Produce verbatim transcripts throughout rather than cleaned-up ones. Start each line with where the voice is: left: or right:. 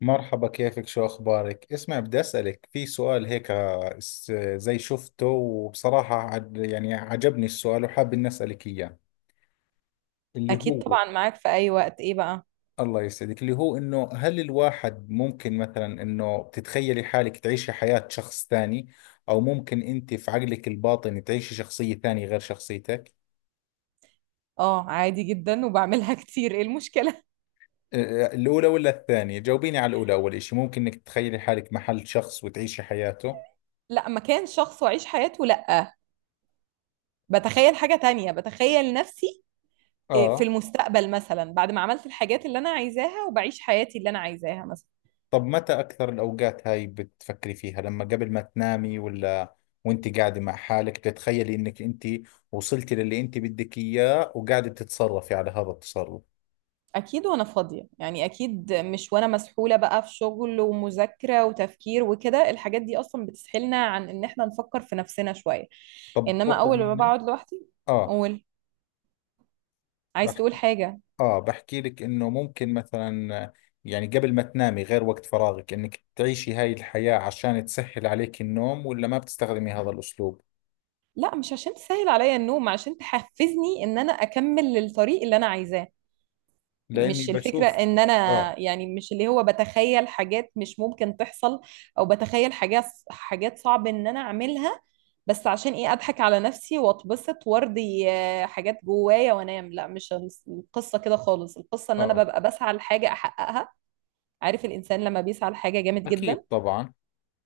left: مرحبا، كيفك؟ شو أخبارك؟ اسمع، بدي أسألك في سؤال هيك. آه، س- زي شفته وبصراحة عد- يعني عجبني السؤال وحاب إني أسألك إياه اللي
right: اكيد
left: هو.
right: طبعا، معاك في اي وقت. ايه بقى؟
left: الله يسعدك، اللي هو إنه هل الواحد ممكن مثلا إنه تتخيلي حالك تعيشي حياة شخص ثاني؟ أو ممكن أنت في عقلك الباطني تعيشي شخصية ثانية غير شخصيتك؟
right: اه، عادي جدا وبعملها كتير. ايه المشكله؟
left: آه، الأولى ولا الثانية؟ جاوبيني على الأولى. أول إشي، ممكن إنك تتخيلي حالك محل شخص وتعيشي حياته؟
right: لا، مكان شخص واعيش حياته؟ لا. بتخيل حاجه تانية، بتخيل نفسي. إيه، في
left: آه.
right: المستقبل مثلا بعد ما عملت الحاجات اللي انا عايزاها وبعيش حياتي اللي انا عايزاها مثلا.
left: طب متى أكثر الأوقات هاي بتفكري فيها؟ لما قبل ما تنامي، ولا وانت قاعدة مع حالك تتخيلي انك انت وصلتي للي انت بدك اياه وقاعدة تتصرفي على هذا التصرف؟
right: اكيد وانا فاضيه يعني، اكيد مش وانا مسحوله بقى في شغل ومذاكره وتفكير وكده. الحاجات دي اصلا بتسحلنا عن ان احنا نفكر في نفسنا شويه.
left: طب
right: انما
left: باخذ
right: اول ما
left: مني.
right: بقعد لوحدي.
left: اه
right: قول. عايز تقول
left: بحكي.
right: حاجه؟
left: اه بحكي لك انه ممكن مثلا، يعني قبل ما تنامي غير وقت فراغك، انك تعيشي هاي الحياة عشان تسهل عليك النوم، ولا ما بتستخدمي هذا الأسلوب؟
right: لا، مش عشان تسهل عليا النوم، عشان تحفزني ان انا اكمل الطريق اللي انا عايزاه.
left: لأني
right: مش الفكرة
left: بشوف.
right: ان انا.
left: اه.
right: يعني مش اللي هو بتخيل حاجات مش ممكن تحصل، او بتخيل حاجات حاجات صعب ان انا اعملها. بس عشان ايه؟ اضحك على نفسي واتبسط وارضي آه، حاجات جوايا وانام؟ لا، مش الس- القصة كده خالص. القصة ان انا
left: اه
right: ببقى بسعى لحاجة احققها. عارف الانسان لما بيسعى لحاجة جامد جدا؟
left: أكيد طبعا.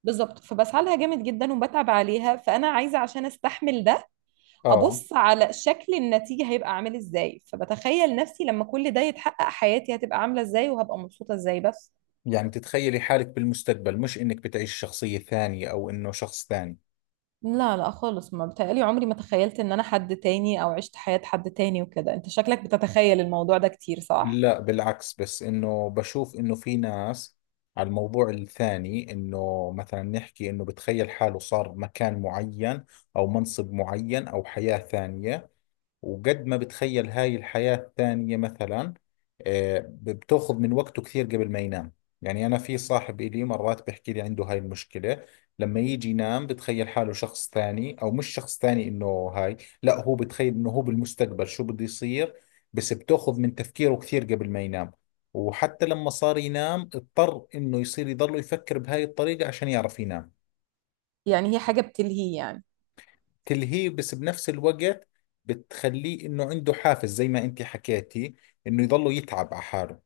right: بالظبط، فبسعى لها جامد جدا وبتعب عليها، فانا عايزة عشان استحمل ده.
left: اه
right: ابص على شكل النتيجه هيبقى عامل ازاي، فبتخيل نفسي لما كل ده يتحقق حياتي هتبقى عامله ازاي وهبقى مبسوطه ازاي بس.
left: يعني تتخيلي حالك بالمستقبل، مش انك بتعيش شخصية ثانية او انه شخص ثاني؟
right: لا، لا خالص، ما بتهيألي. عمري ما تخيلت ان انا حد تاني او عشت حياة حد تاني وكده. انت شكلك بتتخيل الموضوع ده كتير، صح؟
left: لا بالعكس، بس انه بشوف انه في ناس على الموضوع الثاني، انه مثلا نحكي انه بتخيل حاله صار مكان معين او منصب معين او حياة ثانية، وقد ما بتخيل هاي الحياة الثانية مثلا، آه، بتاخذ من وقته كثير قبل ما ينام. يعني أنا في صاحب إلي مرات بيحكي لي عنده هاي المشكلة. لما يجي ينام بتخيل حاله شخص ثاني، أو مش شخص ثاني إنه هاي، لا هو بتخيل إنه هو بالمستقبل شو بده يصير، بس بتاخذ من تفكيره كثير قبل ما ينام، وحتى لما صار ينام اضطر إنه يصير يضله يفكر بهاي الطريقة عشان يعرف ينام.
right: يعني هي حاجة بتلهي يعني.
left: تلهيه بس بنفس الوقت بتخليه انه عنده حافز، زي ما انت حكيتي، انه يضله يتعب على حاله.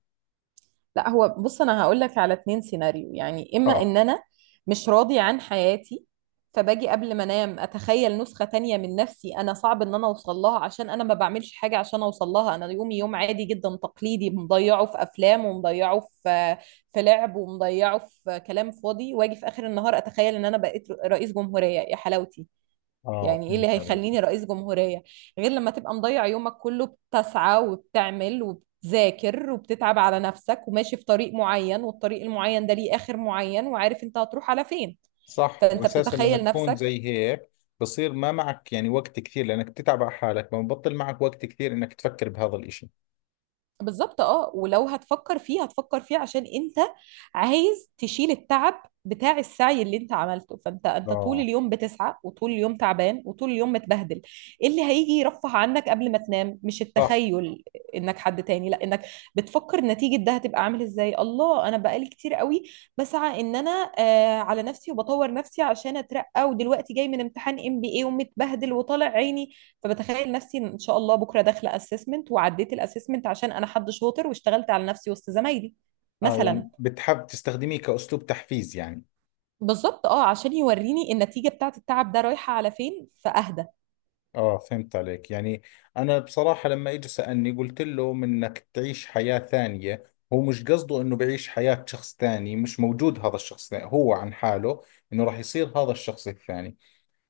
right: لا، هو بص، انا هقول لك على اتنين سيناريو يعني، اما
left: اه.
right: ان انا مش راضي عن حياتي، فباجي قبل ما انام اتخيل نسخة تانية من نفسي انا صعب ان انا اوصل لها، عشان انا ما بعملش حاجة عشان اوصل لها. انا يومي يوم عادي جدا تقليدي، مضيعه في افلام ومضيعه في في لعب ومضيعه في كلام فاضي، واجي في اخر النهار اتخيل ان انا بقيت رئيس جمهورية يا حلاوتي.
left: اه
right: يعني ايه
left: فهمت
right: اللي
left: عليك.
right: هيخليني رئيس جمهورية؟ غير لما تبقى مضيع يومك كله بتسعى وبتعمل وبتذاكر وبتتعب على نفسك وماشي في طريق معين، والطريق المعين ده ليه آخر معين وعارف انت هتروح على فين.
left: صح،
right: فانت
left: واساسا لما
right: بتتخيل
left: تكون
right: نفسك.
left: زي هيك بصير ما معك يعني وقت كثير، لانك بتتعب على حالك ما ببطل معك وقت كثير انك تفكر بهذا الاشي.
right: بالظبط. اه، ولو هتفكر فيه، هتفكر فيه عشان انت عايز تشيل التعب بتاع السعي اللي انت عملته. فانت انت طول
left: اه.
right: اليوم بتسعى وطول اليوم تعبان وطول اليوم متبهدل. ايه اللي هيجي يرفه عنك قبل ما تنام؟ مش
left: صح.
right: التخيل انك حد تاني، لا، انك بتفكر نتيجة ده هتبقى عامل ازاي. الله، انا بقالي كتير قوي بسعى ان انا آه على نفسي وبطور نفسي عشان اترقى، ودلوقتي جاي من امتحان ام بي اي ومتبهدل وطالع عيني. فبتخيل نفسي ان شاء الله بكره داخله اسسمنت وعديت الاسسمنت عشان انا حد شاطر واشتغلت على نفسي وسط زمايلي
left: اه
right: مثلا.
left: يعني بتحب تستخدميه كاسلوب تحفيز يعني.
right: بالظبط. اه، عشان يوريني النتيجه بتاعت التعب ده رايحه على فين فاهدى.
left: اه فهمت عليك يعني. انا بصراحة لما اجى سألني قلت له منك تعيش حياة ثانية، هو مش قصده انه بعيش حياة شخص ثاني مش موجود هذا الشخص ثاني. هو عن حاله انه راح يصير هذا الشخص الثاني.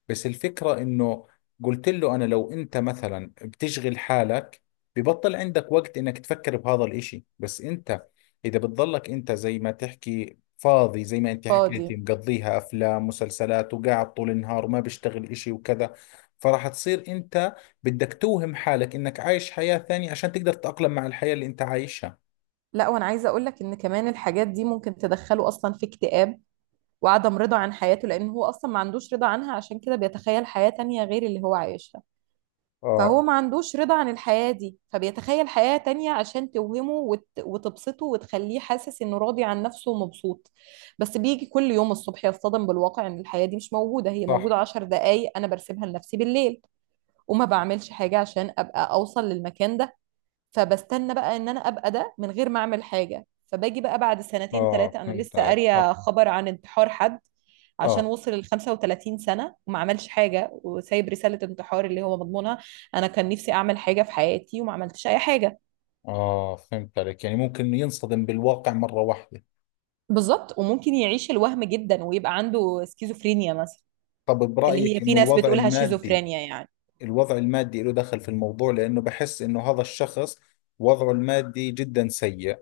left: بس الفكرة انه قلت له، انا لو انت مثلا بتشغل حالك ببطل عندك وقت انك تفكر بهذا الاشي، بس انت اذا بتضلك انت زي ما تحكي فاضي، زي ما انت
right: فاضي.
left: حكيتي، مقضيها افلام مسلسلات وقاعد طول النهار وما بيشتغل اشي وكذا، فراح تصير انت بدك توهم حالك انك عايش حياة ثانية عشان تقدر تتأقلم مع الحياة اللي انت عايشها.
right: لا، وانا عايزه اقول لك ان كمان الحاجات دي ممكن تدخله اصلا في اكتئاب وعدم رضا عن حياته، لان هو اصلا ما عندوش رضا عنها، عشان كده بيتخيل حياه تانية غير اللي هو عايشها.
left: اه.
right: فهو ما عندوش رضا عن الحياة دي، فبيتخيل حياة تانية عشان توهمه وت... وتبسطه وتخليه حاسس انه راضي عن نفسه ومبسوط. بس بيجي كل يوم الصبح يصطدم بالواقع ان الحياة دي مش موجودة. هي
left: صح.
right: موجودة عشر دقايق انا برسمها لنفسي بالليل. وما بعملش حاجة عشان ابقى اوصل للمكان ده. فبستنى بقى ان انا ابقى ده من غير ما اعمل حاجه. فباجي بقى بعد سنتين
left: اه
right: ثلاثه انا
left: فهمت
right: لسه
left: عليك. صح.
right: قاريه خبر عن انتحار حد عشان
left: اه
right: وصل ل خمسة وتلاتين سنه وما عملش حاجه، وسايب رساله انتحار اللي هو مضمونها: انا كان نفسي اعمل حاجه في حياتي وما عملتش اي حاجه.
left: اه فهمت عليك، يعني ممكن إنه ينصدم بالواقع مرة واحدة.
right: بالظبط، وممكن يعيش الوهم جدا ويبقى عنده سكيزوفرينيا مثلا.
left: طب
right: اللي هي
left: برأيك
right: في
left: إنه
right: ناس
left: الوضع
right: بتقولها
left: المادي،
right: شيزوفرينيا يعني.
left: الوضع المادي له دخل في الموضوع؟ لأنه بحس إنه هذا الشخص وضعه المادي جدا سيء،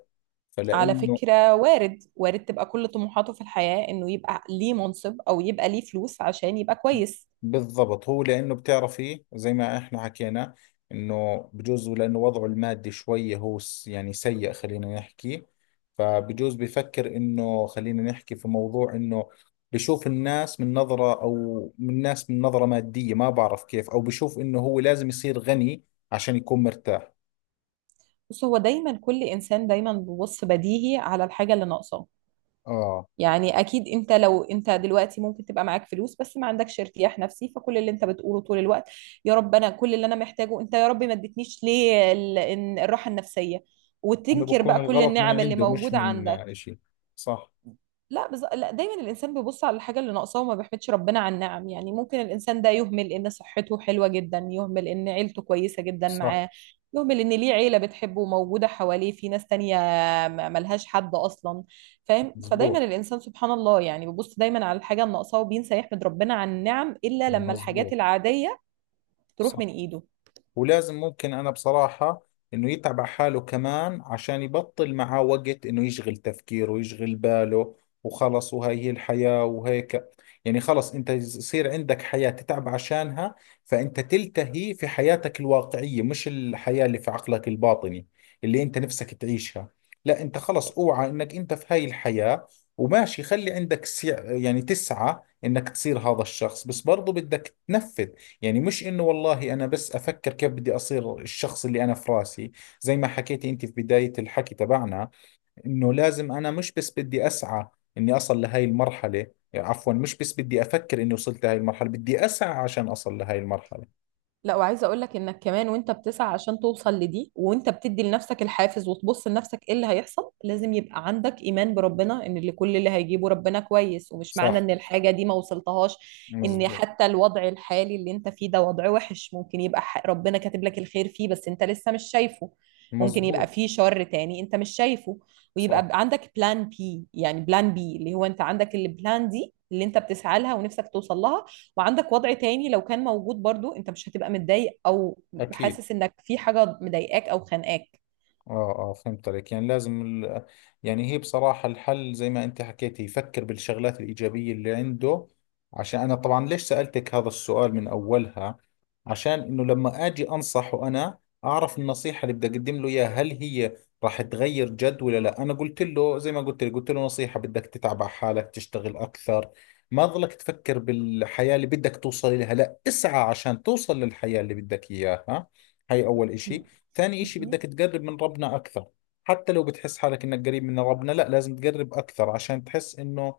right: على
left: فلأنه،
right: فكرة، وارد وارد تبقى كل طموحاته في الحياة انه يبقى ليه منصب او يبقى ليه فلوس عشان يبقى كويس.
left: بالضبط، هو لأنه بتعرفي زي ما إحنا حكينا إنه بجوز لأنه وضعه المادي شوية هو س- يعني سيء، خلينا نحكي، فبجوز بفكر إنه، خلينا نحكي في موضوع إنه بشوف الناس من نظرة، أو من الناس من نظرة مادية، ما بعرف كيف، أو بشوف إنه هو لازم يصير غني عشان يكون مرتاح.
right: بص، هو دايما، كل انسان دايما بيبص بديهي على الحاجه اللي ناقصاه.
left: آه.
right: يعني اكيد انت، لو انت دلوقتي ممكن تبقى معاك فلوس بس ما عندكش ارتياح نفسي، فكل اللي انت بتقوله طول الوقت: يا رب، انا كل اللي انا محتاجه، انت يا رب ما اديتنيش ليه ال- إن- الراحه النفسيه.
left: انه
right: وتنكر
left: بكون
right: بقى كل
left: الغلط من
right: النعم اللي
left: عنده مش
right: موجوده
left: من آه،
right: عندك.
left: اشي. صح.
right: لا، بز... لا، دايما الانسان بيبص على الحاجه اللي ناقصاه وما بيحمدش ربنا على النعم. يعني ممكن الانسان ده يهمل ان صحته حلوه جدا، يهمل ان عيلته كويسه جدا
left: صح.
right: معاه، يهمل ان ليه عيله بتحبه وموجوده حواليه، في ناس تانية م- ملهاش حد اصلا. فاهم؟ فدايما
left: مزبوط.
right: الانسان، سبحان الله يعني، بيبص دايما على الحاجه اللي ناقصاه وبينسى يحمد ربنا على النعم الا لما الحاجات
left: مزبوط.
right: العاديه تروح
left: صح.
right: من ايده.
left: ولازم، ممكن أنا بصراحة، إنه يتعب على حاله كمان عشان يبطل معاه وقت إنه يشغل تفكيره ويشغل باله، وخلص وهاي هي الحياة وهيك. يعني خلص أنت يصير عندك حياة تتعب عشانها، فأنت تلتهي في حياتك الواقعية مش الحياة اللي في عقلك الباطني اللي أنت نفسك تعيشها. لا أنت خلص أوعى إنك أنت في هاي الحياة، وماشي، خلي عندك سع... يعني تسعى إنك تصير هذا الشخص، بس برضو بدك تنفذ. يعني مش انه والله انا بس افكر كيف بدي اصير الشخص اللي انا في راسي، زي ما حكيتي انت في بداية الحكي تبعنا، انه لازم انا مش بس بدي اسعى اني اصل لهي المرحلة. عفوا، مش بس بدي افكر اني وصلت لهي المرحلة، بدي اسعى عشان اصل لهي المرحلة.
right: لا، وعايزه اقول لك انك كمان وانت بتسعى عشان توصل لدي وانت بتدي لنفسك الحافز وتبص لنفسك ايه اللي هيحصل، لازم يبقى عندك ايمان بربنا ان اللي كل اللي هيجيبه ربنا كويس، ومش
left: صح.
right: معنى ان الحاجه دي ما وصلتهاش ان
left: مزبوط.
right: حتى الوضع الحالي اللي انت فيه ده وضع وحش. ممكن يبقى ح- ربنا كاتب لك الخير فيه بس انت لسه مش شايفه. ممكن يبقى
left: مزبوط.
right: فيه شر تاني انت مش شايفه. ويبقى
left: صح.
right: عندك بلان بي، يعني بلان بي اللي هو انت عندك البلان دي اللي انت بتسعى لها ونفسك توصل لها، وعندك وضع تاني لو كان موجود برضو، انت مش هتبقى متضايق او
left: اكيد.
right: حاسس انك في حاجة مضايقاك او خانقاك.
left: اه اه فهمت عليك، يعني لازم ال... يعني هي بصراحة الحل زي ما انت حكيت، هي يفكر بالشغلات الإيجابية اللي عنده. عشان انا طبعا ليش سألتك هذا السؤال من اولها، عشان انه لما اجي انصحه انا اعرف النصيحة اللي بدي اقدم له اياها، هل هي راح تغير جد ولا لا. انا قلت له زي ما قلت لك، قلت له نصيحة، بدك تتعب على حالك، تشتغل اكثر، ما ظلك تفكر بالحياة اللي بدك توصل لها، لا اسعى عشان توصل للحياة اللي بدك اياها. هاي اول اشي. ثاني إشي، بدك
right: مهم.
left: تقرب من ربنا أكثر. حتى لو بتحس حالك إنك قريب من ربنا، لا لازم تقرب أكثر عشان تحس إنه،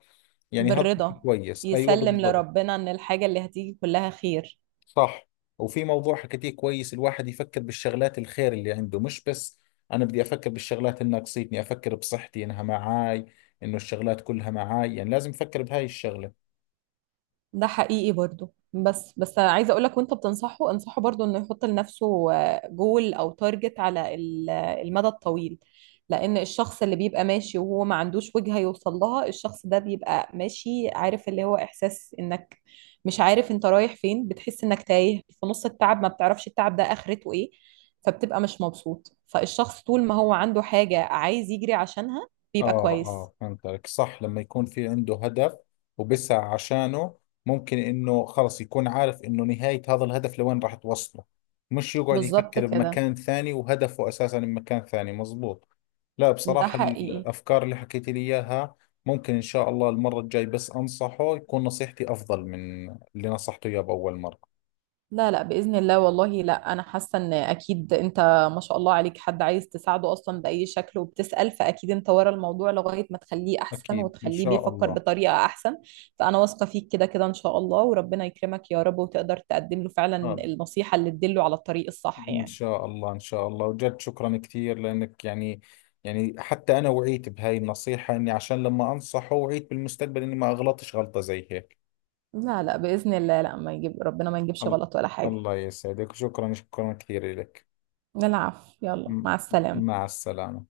left: يعني هذا إشي
right: بالرضا.
left: كويس. أيوة
right: يسلم
left: بالضبط.
right: لربنا ان الحاجة اللي هتيجي كلها خير.
left: صح. وفي موضوع حكيتيه كويس، الواحد يفكر بالشغلات الخير اللي عنده، مش بس أنا بدي أفكر بالشغلات اللي ناقصتني. أفكر بصحتي إنها معاي، إنه الشغلات كلها معاي، يعني لازم أفكر بهاي الشغلة.
right: ده حقيقي برضو، بس بس عايزه اقول لك وانت بتنصحه انصحه برضو انه يحط لنفسه جول او تارجت على ال- المدى الطويل. لان الشخص اللي بيبقى ماشي وهو ما عندوش وجهه يوصل لها، الشخص ده بيبقى ماشي عارف اللي هو احساس انك مش عارف انت رايح فين، بتحس انك تايه في نص التعب ما بتعرفش التعب ده اخرته ايه. فبتبقى مش مبسوط، فالشخص طول ما هو عنده حاجه عايز يجري عشانها
left: آه
right: بيبقى كويس.
left: آه فهمت عليك. صح، لما يكون في عنده هدف وبسعى عشانه، ممكن إنه خلص يكون عارف إنه نهاية هذا الهدف لوين راح توصله، مش يقعد
right: بالظبط
left: يفكر
right: كده.
left: بمكان ثاني وهدفه أساسا بمكان ثاني. مزبوط. لا
right: ده
left: بصراحة
right: حقيقي.
left: الأفكار اللي حكيت لي إياها، ممكن إن شاء الله المرة الجاي بس أنصحه، يكون نصيحتي أفضل من اللي نصحته إياه بأول مرة.
right: لا، لا بإذن الله، والله لا، أنا حاسة إن أكيد أنت ما شاء الله عليك حد عايز تساعده أصلا بأي شكل وبتسأل، فأكيد أنت ورا الموضوع لغاية ما تخليه أحسن
left: أكيد إن
right: وتخليه
left: شاء
right: بيفكر
left: الله.
right: بطريقة أحسن. فأنا واثقة فيك كده كده إن شاء الله. وربنا يكرمك يا رب، وتقدر تقدم له فعلا
left: آه،
right: النصيحة اللي تدله على الطريق الصح
left: إن
right: يعني.
left: شاء الله. إن شاء الله وجد. شكرا كثير لأنك، يعني يعني حتى أنا وعيت بهاي النصيحة، إني عشان لما أنصحه وعيت بالمستقبل إني ما أغلطش غلطة زي هيك.
right: لا، لا بإذن الله، لا، ما يجيب ربنا ما يجيبش
left: ال-
right: غلط ولا حاجة.
left: الله يسعدك. شكرا، شكرا كثير لك.
right: العفو، يلا
left: م-
right: مع السلامة.
left: مع السلامة.